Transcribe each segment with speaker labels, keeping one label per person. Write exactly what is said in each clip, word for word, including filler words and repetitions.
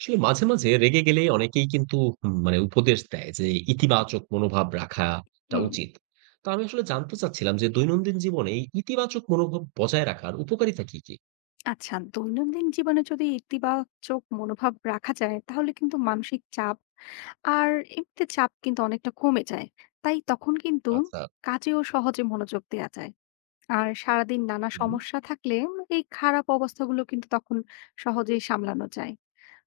Speaker 1: আসলে মাঝে, মাঝে রেগে গেলে অনেকেই কিন্তু উম মানে উপদেশ দেয় যে ইতিবাচক মনোভাব রাখাটা
Speaker 2: হুম।
Speaker 1: উচিত। তো আমি আসলে জানতে চাচ্ছিলাম যে দৈনন্দিন জীবনে এই ইতিবাচক মনোভাব বজায় রাখার উপকারিতা কি, কি?
Speaker 2: আচ্ছা, দৈনন্দিন জীবনে যদি ইতিবাচক মনোভাব রাখা যায় তাহলে কিন্তু মানসিক চাপ আর এমনিতে চাপ কিন্তু অনেকটা কমে যায়। তাই তখন কিন্তু
Speaker 1: আচ্ছা।
Speaker 2: কাজেও সহজে মনোযোগ দেওয়া যায়। আর সারাদিন নানা
Speaker 1: হুম।
Speaker 2: সমস্যা থাকলে এই খারাপ অবস্থাগুলো কিন্তু তখন সহজেই সামলানো যায়।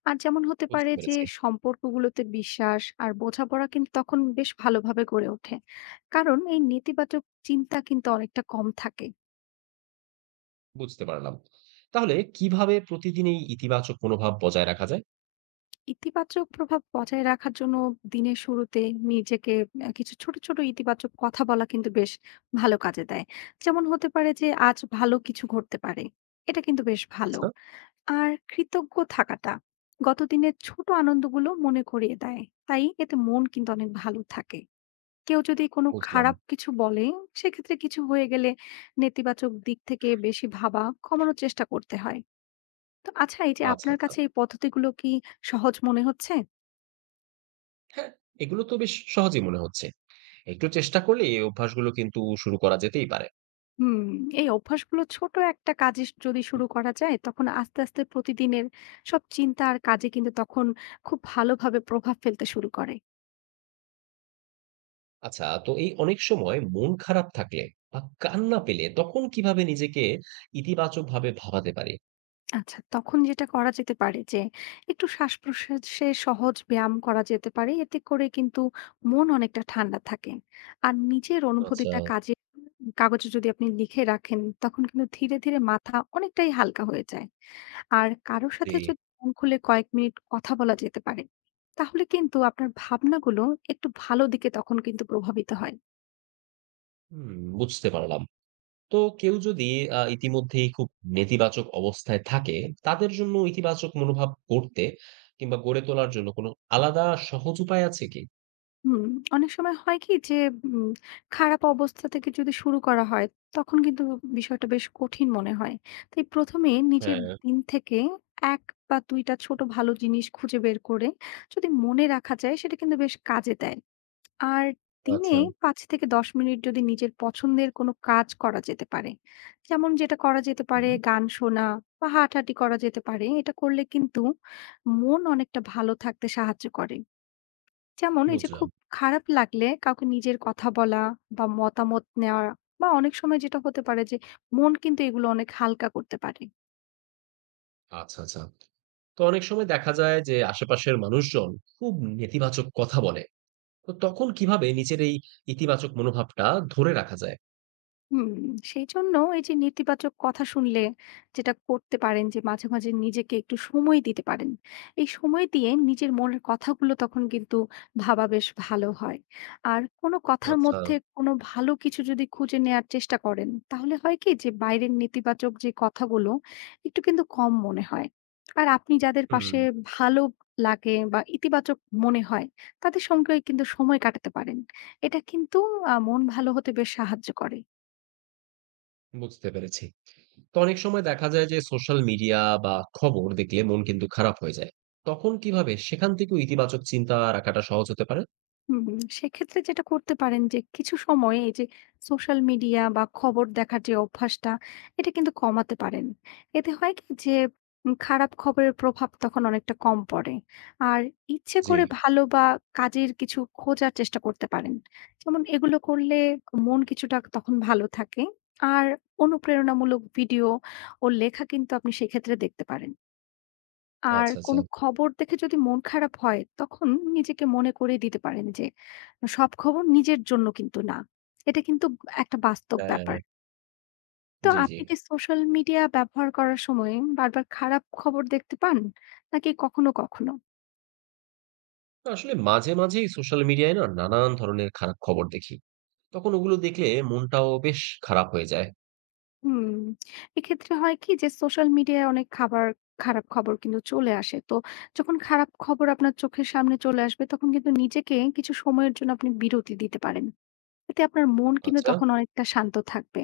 Speaker 2: আর যেমন হতে
Speaker 1: বুঝতে
Speaker 2: পারে যে
Speaker 1: পেরেছি।
Speaker 2: সম্পর্কগুলোতে বিশ্বাস আর বোঝাপড়া কিন্তু তখন বেশ ভালোভাবে গড়ে ওঠে, কারণ এই নেতিবাচক চিন্তা কিন্তু অনেকটা কম থাকে।
Speaker 1: বুঝতে পারলাম। তাহলে কিভাবে প্রতিদিন এই ইতিবাচক মনোভাব বজায় রাখা যায়?
Speaker 2: ইতিবাচক প্রভাব বজায় রাখার জন্য দিনের শুরুতে নিজেকে আহ, কিছু ছোট ছোট ইতিবাচক কথা বলা কিন্তু বেশ ভালো কাজে দেয়। যেমন হতে পারে যে আজ ভালো কিছু ঘটতে পারে, এটা কিন্তু বেশ ভালো।
Speaker 1: আচ্ছা।
Speaker 2: আর কৃতজ্ঞ থাকাটা গতদিনের ছোট আনন্দগুলো মনে করিয়ে দেয়, তাই এতে মন কিন্তু অনেক ভালো থাকে। কেউ যদি কোনো
Speaker 1: বুঝলাম।
Speaker 2: খারাপ কিছু বলে সেক্ষেত্রে কিছু হয়ে গেলে নেতিবাচক দিক থেকে বেশি ভাবা কমানোর চেষ্টা করতে হয়। তো আচ্ছা, এই যে
Speaker 1: আচ্ছা,
Speaker 2: আপনার
Speaker 1: আচ্ছা।
Speaker 2: কাছে এই পদ্ধতিগুলো কি সহজ মনে হচ্ছে?
Speaker 1: হ্যাঁ, এগুলো তো বেশ সহজেই মনে হচ্ছে। একটু চেষ্টা করলে এই অভ্যাসগুলো কিন্তু শুরু করা যেতেই পারে।
Speaker 2: হুম, এই অভ্যাসগুলো ছোট একটা কাজে যদি শুরু করা যায় তখন আস্তে আস্তে প্রতিদিনের সব চিন্তা আর কাজে কিন্তু তখন খুব ভালোভাবে প্রভাব ফেলতে শুরু করে।
Speaker 1: আচ্ছা, তো এই অনেক সময় মন খারাপ থাকলে বা কান্না পেলে তখন কিভাবে নিজেকে ইতিবাচকভাবে ভাবাতে পারি?
Speaker 2: আচ্ছা, তখন যেটা করা যেতে পারে যে একটু শ্বাসপ্রশ্বাসে সহজ ব্যায়াম করা যেতে পারে। এতে করে কিন্তু মন অনেকটা ঠান্ডা থাকে। আর নিজের
Speaker 1: আচ্ছা।
Speaker 2: অনুভূতিটা কাজে কাগজে যদি আপনি লিখে রাখেন তখন কিন্তু ধীরে ধীরে মাথা অনেকটাই হালকা হয়ে যায়। আর কারো
Speaker 1: জি।
Speaker 2: সাথে যদি মন খুলে কয়েক মিনিট কথা বলা যেতে পারে তাহলে কিন্তু আপনার ভাবনাগুলো একটু ভালো দিকে তখন কিন্তু প্রভাবিত হয়।
Speaker 1: হুম, বুঝতে পারলাম। তো কেউ যদি আ ইতিমধ্যেই খুব নেতিবাচক অবস্থায় থাকে, তাদের জন্য ইতিবাচক মনোভাব গড়তে কিংবা গড়ে তোলার জন্য কোনো আলাদা সহজ উপায় আছে কি?
Speaker 2: হুম, অনেক সময় হয় কি যে উম, খারাপ অবস্থা থেকে যদি শুরু করা হয় তখন কিন্তু বিষয়টা বেশ কঠিন মনে হয়। তাই প্রথমে নিজের
Speaker 1: হ্যাঁ।
Speaker 2: দিন থেকে এক বা দুইটা ছোট ভালো জিনিস খুঁজে বের করে যদি মনে রাখা যায় সেটা কিন্তু বেশ কাজে দেয়। আর দিনে
Speaker 1: আচ্ছা।
Speaker 2: পাঁচ থেকে দশ মিনিট যদি নিজের পছন্দের কোনো কাজ করা যেতে পারে। যেমন যেটা করা যেতে পারে
Speaker 1: হুম,
Speaker 2: গান শোনা বা হাঁটাহাঁটি করা যেতে পারে। এটা করলে কিন্তু মন অনেকটা ভালো থাকতে সাহায্য করে। যেমন এই যে খুব
Speaker 1: বুঝলাম।
Speaker 2: খারাপ লাগলে কাউকে নিজের কথা বলা বা মতামত নেওয়া বা অনেক সময় যেটা হতে পারে যে মন কিন্তু এগুলো অনেক হালকা করতে পারে।
Speaker 1: আচ্ছা, আচ্ছা। তো অনেক সময় দেখা যায় যে আশেপাশের মানুষজন খুব নেতিবাচক কথা বলে। তো তখন কিভাবে নিজের এই ইতিবাচক মনোভাবটা ধরে রাখা যায়?
Speaker 2: হুম, সেই জন্য এই যে নেতিবাচক কথা শুনলে যেটা করতে পারেন যে মাঝে মাঝে নিজেকে একটু সময় দিতে পারেন। এই সময় দিয়ে নিজের মনের কথাগুলো তখন কিন্তু ভাবা বেশ ভালো হয়। আর কোনো কথার
Speaker 1: আচ্ছা।
Speaker 2: মধ্যে কোনো ভালো কিছু যদি খুঁজে নেয়ার চেষ্টা করেন, তাহলে হয় কি যে বাইরের নেতিবাচক যে কথাগুলো একটু কিন্তু কম মনে হয়। আর আপনি যাদের পাশে
Speaker 1: হুম,
Speaker 2: ভালো লাগে বা ইতিবাচক মনে হয় তাদের সঙ্গে কিন্তু সময় কাটাতে পারেন। এটা কিন্তু আ মন ভালো হতে বেশ সাহায্য করে।
Speaker 1: বুঝতে পেরেছি। তো অনেক সময় দেখা যায় যে সোশ্যাল মিডিয়া বা খবর দেখলে মন কিন্তু খারাপ হয়ে যায়। তখন কিভাবে সেখান থেকেও ইতিবাচক চিন্তা রাখাটা সহজ হতে পারে?
Speaker 2: হুম, হুম। সেক্ষেত্রে যেটা করতে পারেন যে কিছু সময়ে এই যে সোশ্যাল মিডিয়া বা খবর দেখার যে অভ্যাসটা এটা কিন্তু কমাতে পারেন। এতে হয় কি যে উম খারাপ খবরের প্রভাব তখন অনেকটা কম পড়ে। আর ইচ্ছে
Speaker 1: জি।
Speaker 2: করে ভালো বা কাজের কিছু খোঁজার চেষ্টা করতে পারেন। যেমন এগুলো করলে মন কিছুটা তখন ভালো থাকে। আর অনুপ্রেরণামূলক ভিডিও ও লেখা কিন্তু আপনি সেক্ষেত্রে দেখতে পারেন। আর
Speaker 1: আচ্ছা, আচ্ছা।
Speaker 2: কোনো খবর দেখে যদি মন খারাপ হয়, তখন নিজেকে মনে করিয়ে দিতে পারেন যে সব খবর নিজের জন্য কিন্তু না। এটা কিন্তু একটা বাস্তব
Speaker 1: হ্যাঁ,
Speaker 2: ব্যাপার। তো
Speaker 1: জি, জি।
Speaker 2: আপনি কি সোশ্যাল মিডিয়া ব্যবহার করার সময় বারবার খারাপ খবর দেখতে পান? নাকি কখনো কখনো?
Speaker 1: না আসলে মাঝে, মাঝেই সোশ্যাল মিডিয়ায় না নানান ধরনের খারাপ খবর দেখি। তখন ওগুলো দেখলে মনটাও বেশ খারাপ হয়ে যায়।
Speaker 2: হুম, এক্ষেত্রে হয় কি যে সোশ্যাল মিডিয়ায় অনেক খাবার খারাপ খবর কিন্তু চলে আসে। তো যখন খারাপ খবর আপনার চোখের সামনে চলে আসবে, তখন কিন্তু নিজেকে কিছু সময়ের জন্য আপনি বিরতি দিতে পারেন। এতে আপনার মন কিন্তু
Speaker 1: আচ্ছা।
Speaker 2: তখন অনেকটা শান্ত থাকবে।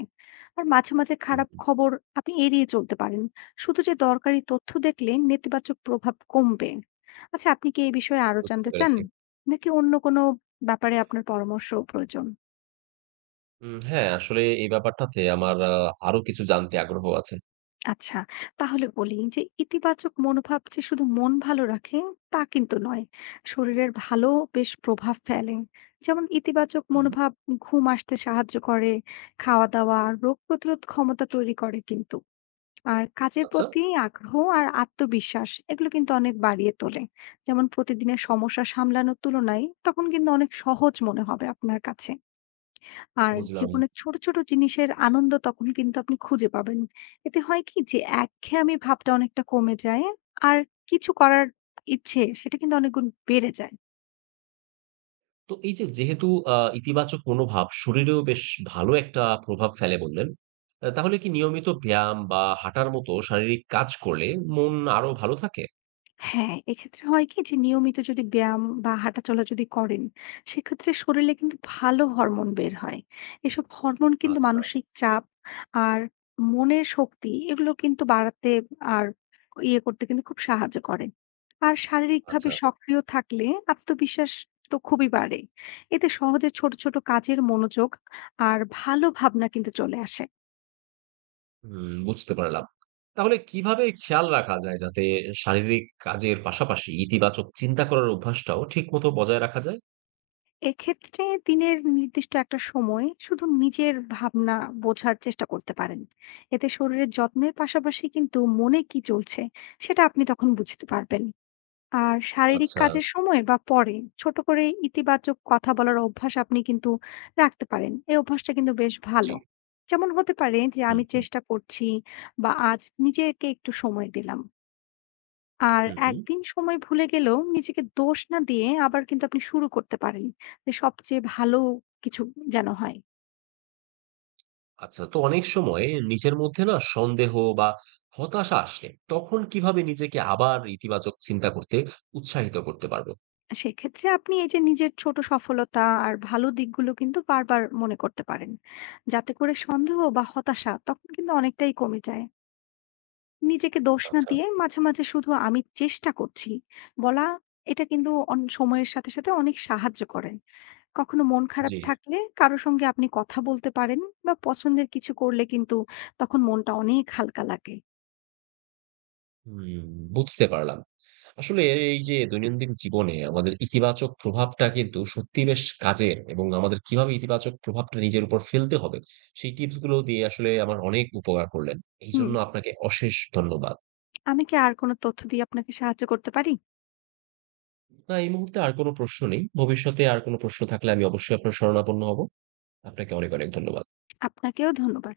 Speaker 2: আর মাঝে মাঝে খারাপ
Speaker 1: হুম,
Speaker 2: খবর আপনি এড়িয়ে চলতে পারেন। শুধু যে দরকারি তথ্য দেখলে নেতিবাচক প্রভাব কমবে। আচ্ছা, আপনি কি এই বিষয়ে আরো
Speaker 1: বুঝতে
Speaker 2: জানতে চান?
Speaker 1: পেরেছি।
Speaker 2: নাকি অন্য কোনো ব্যাপারে আপনার পরামর্শ প্রয়োজন?
Speaker 1: উম হ্যাঁ, আসলে এই ব্যাপারটাতে আমার আ আরো কিছু জানতে আগ্রহ আছে।
Speaker 2: আচ্ছা, তাহলে বলি যে ইতিবাচক মনোভাব যে শুধু মন ভালো রাখে তা কিন্তু নয়। শরীরের ভালো বেশ প্রভাব ফেলে। যেমন ইতিবাচক
Speaker 1: হুম।
Speaker 2: মনোভাব ঘুম আসতে সাহায্য করে, খাওয়া-দাওয়া, রোগ প্রতিরোধ ক্ষমতা তৈরি করে কিন্তু। আর কাজের
Speaker 1: আচ্ছা,
Speaker 2: প্রতি আগ্রহ আর আত্মবিশ্বাস এগুলো কিন্তু অনেক বাড়িয়ে তোলে। যেমন প্রতিদিনের সমস্যা সামলানোর তুলনায় তখন কিন্তু অনেক সহজ মনে হবে আপনার কাছে। আর
Speaker 1: বুঝলাম।
Speaker 2: জীবনের ছোট ছোট জিনিসের আনন্দ তখন কিন্তু আপনি খুঁজে পাবেন। এতে হয় কি যে একঘেয়েমি ভাবটা অনেকটা কমে যায়, আর কিছু করার ইচ্ছে সেটা কিন্তু অনেক গুণ বেড়ে যায়।
Speaker 1: তো এই যে যেহেতু আ ইতিবাচক মনোভাব শরীরেও বেশ ভালো একটা প্রভাব ফেলে বললেন। আ তাহলে কি নিয়মিত ব্যায়াম বা হাঁটার মতো শারীরিক কাজ করলে মন আরো ভালো থাকে?
Speaker 2: হ্যাঁ, এক্ষেত্রে হয় কি যে নিয়মিত যদি ব্যায়াম বা হাঁটাচলা যদি করেন, সেক্ষেত্রে শরীরে কিন্তু ভালো হরমোন বের হয়। এসব হরমোন কিন্তু
Speaker 1: আচ্ছা,
Speaker 2: মানসিক চাপ আর মনের শক্তি এগুলো কিন্তু বাড়াতে আর ইয়ে করতে কিন্তু খুব সাহায্য করে। আর শারীরিকভাবে
Speaker 1: আচ্ছা।
Speaker 2: সক্রিয় থাকলে আত্মবিশ্বাস তো খুবই বাড়ে। এতে সহজে ছোট ছোট কাজের মনোযোগ আর ভালো ভাবনা কিন্তু চলে আসে।
Speaker 1: হুম, বুঝতে পারলাম। তাহলে কিভাবে খেয়াল রাখা যায় যাতে শারীরিক কাজের পাশাপাশি ইতিবাচক চিন্তা করার অভ্যাসটাও ঠিকমতো বজায় রাখা যায়?
Speaker 2: এক্ষেত্রে দিনের নির্দিষ্ট একটা সময় শুধু নিজের ভাবনা বোঝার চেষ্টা করতে পারেন। এতে শরীরের যত্নের পাশাপাশি কিন্তু মনে কি চলছে সেটা আপনি তখন বুঝতে পারবেন। আর শারীরিক
Speaker 1: আচ্ছা।
Speaker 2: কাজের সময় বা পরে ছোট করে ইতিবাচক কথা বলার অভ্যাস আপনি কিন্তু রাখতে পারেন। এই অভ্যাসটা কিন্তু বেশ
Speaker 1: জি।
Speaker 2: ভালো। যেমন হতে পারে যে
Speaker 1: হুম,
Speaker 2: আমি
Speaker 1: হুম,
Speaker 2: চেষ্টা করছি বা আজ নিজেকে একটু সময় দিলাম। আর
Speaker 1: হুম, হুম।
Speaker 2: একদিন সময় ভুলে গেলেও নিজেকে দোষ না দিয়ে আবার কিন্তু আপনি শুরু করতে পারেন, যে সবচেয়ে ভালো কিছু যেন হয়।
Speaker 1: আচ্ছা, তো অনেক সময় নিজের মধ্যে না সন্দেহ বা হতাশা আসলে তখন কিভাবে নিজেকে আবার ইতিবাচক চিন্তা করতে উৎসাহিত করতে পারবো?
Speaker 2: সেক্ষেত্রে আপনি এই যে নিজের ছোট সফলতা আর ভালো দিকগুলো কিন্তু বারবার মনে করতে পারেন, যাতে করে সন্দেহ বা হতাশা তখন কিন্তু অনেকটাই কমে যায়। নিজেকে দোষ না
Speaker 1: আচ্ছা।
Speaker 2: দিয়ে মাঝে মাঝে শুধু আমি চেষ্টা করছি বলা, এটা কিন্তু অন- সময়ের সাথে সাথে অনেক সাহায্য করে। কখনো মন খারাপ
Speaker 1: জি।
Speaker 2: থাকলে কারো সঙ্গে আপনি কথা বলতে পারেন বা পছন্দের কিছু করলে কিন্তু তখন মনটা অনেক হালকা লাগে।
Speaker 1: হুম, বুঝতে পারলাম। আসলে এই যে দৈনন্দিন জীবনে আমাদের ইতিবাচক প্রভাবটা কিন্তু সত্যি বেশ কাজের, এবং আমাদের কিভাবে ইতিবাচক প্রভাবটা নিজের উপর ফেলতে হবে, সেই টিপস গুলো দিয়ে আসলে আমার অনেক উপকার করলেন। এই
Speaker 2: হুম,
Speaker 1: জন্য আপনাকে অশেষ ধন্যবাদ।
Speaker 2: আমি কি আর কোনো তথ্য দিয়ে আপনাকে সাহায্য করতে পারি?
Speaker 1: না, এই মুহূর্তে আর কোনো প্রশ্ন নেই। ভবিষ্যতে আর কোনো প্রশ্ন থাকলে আমি অবশ্যই আপনার শরণাপন্ন হব। আপনাকে অনেক অনেক ধন্যবাদ।
Speaker 2: আপনাকেও ধন্যবাদ।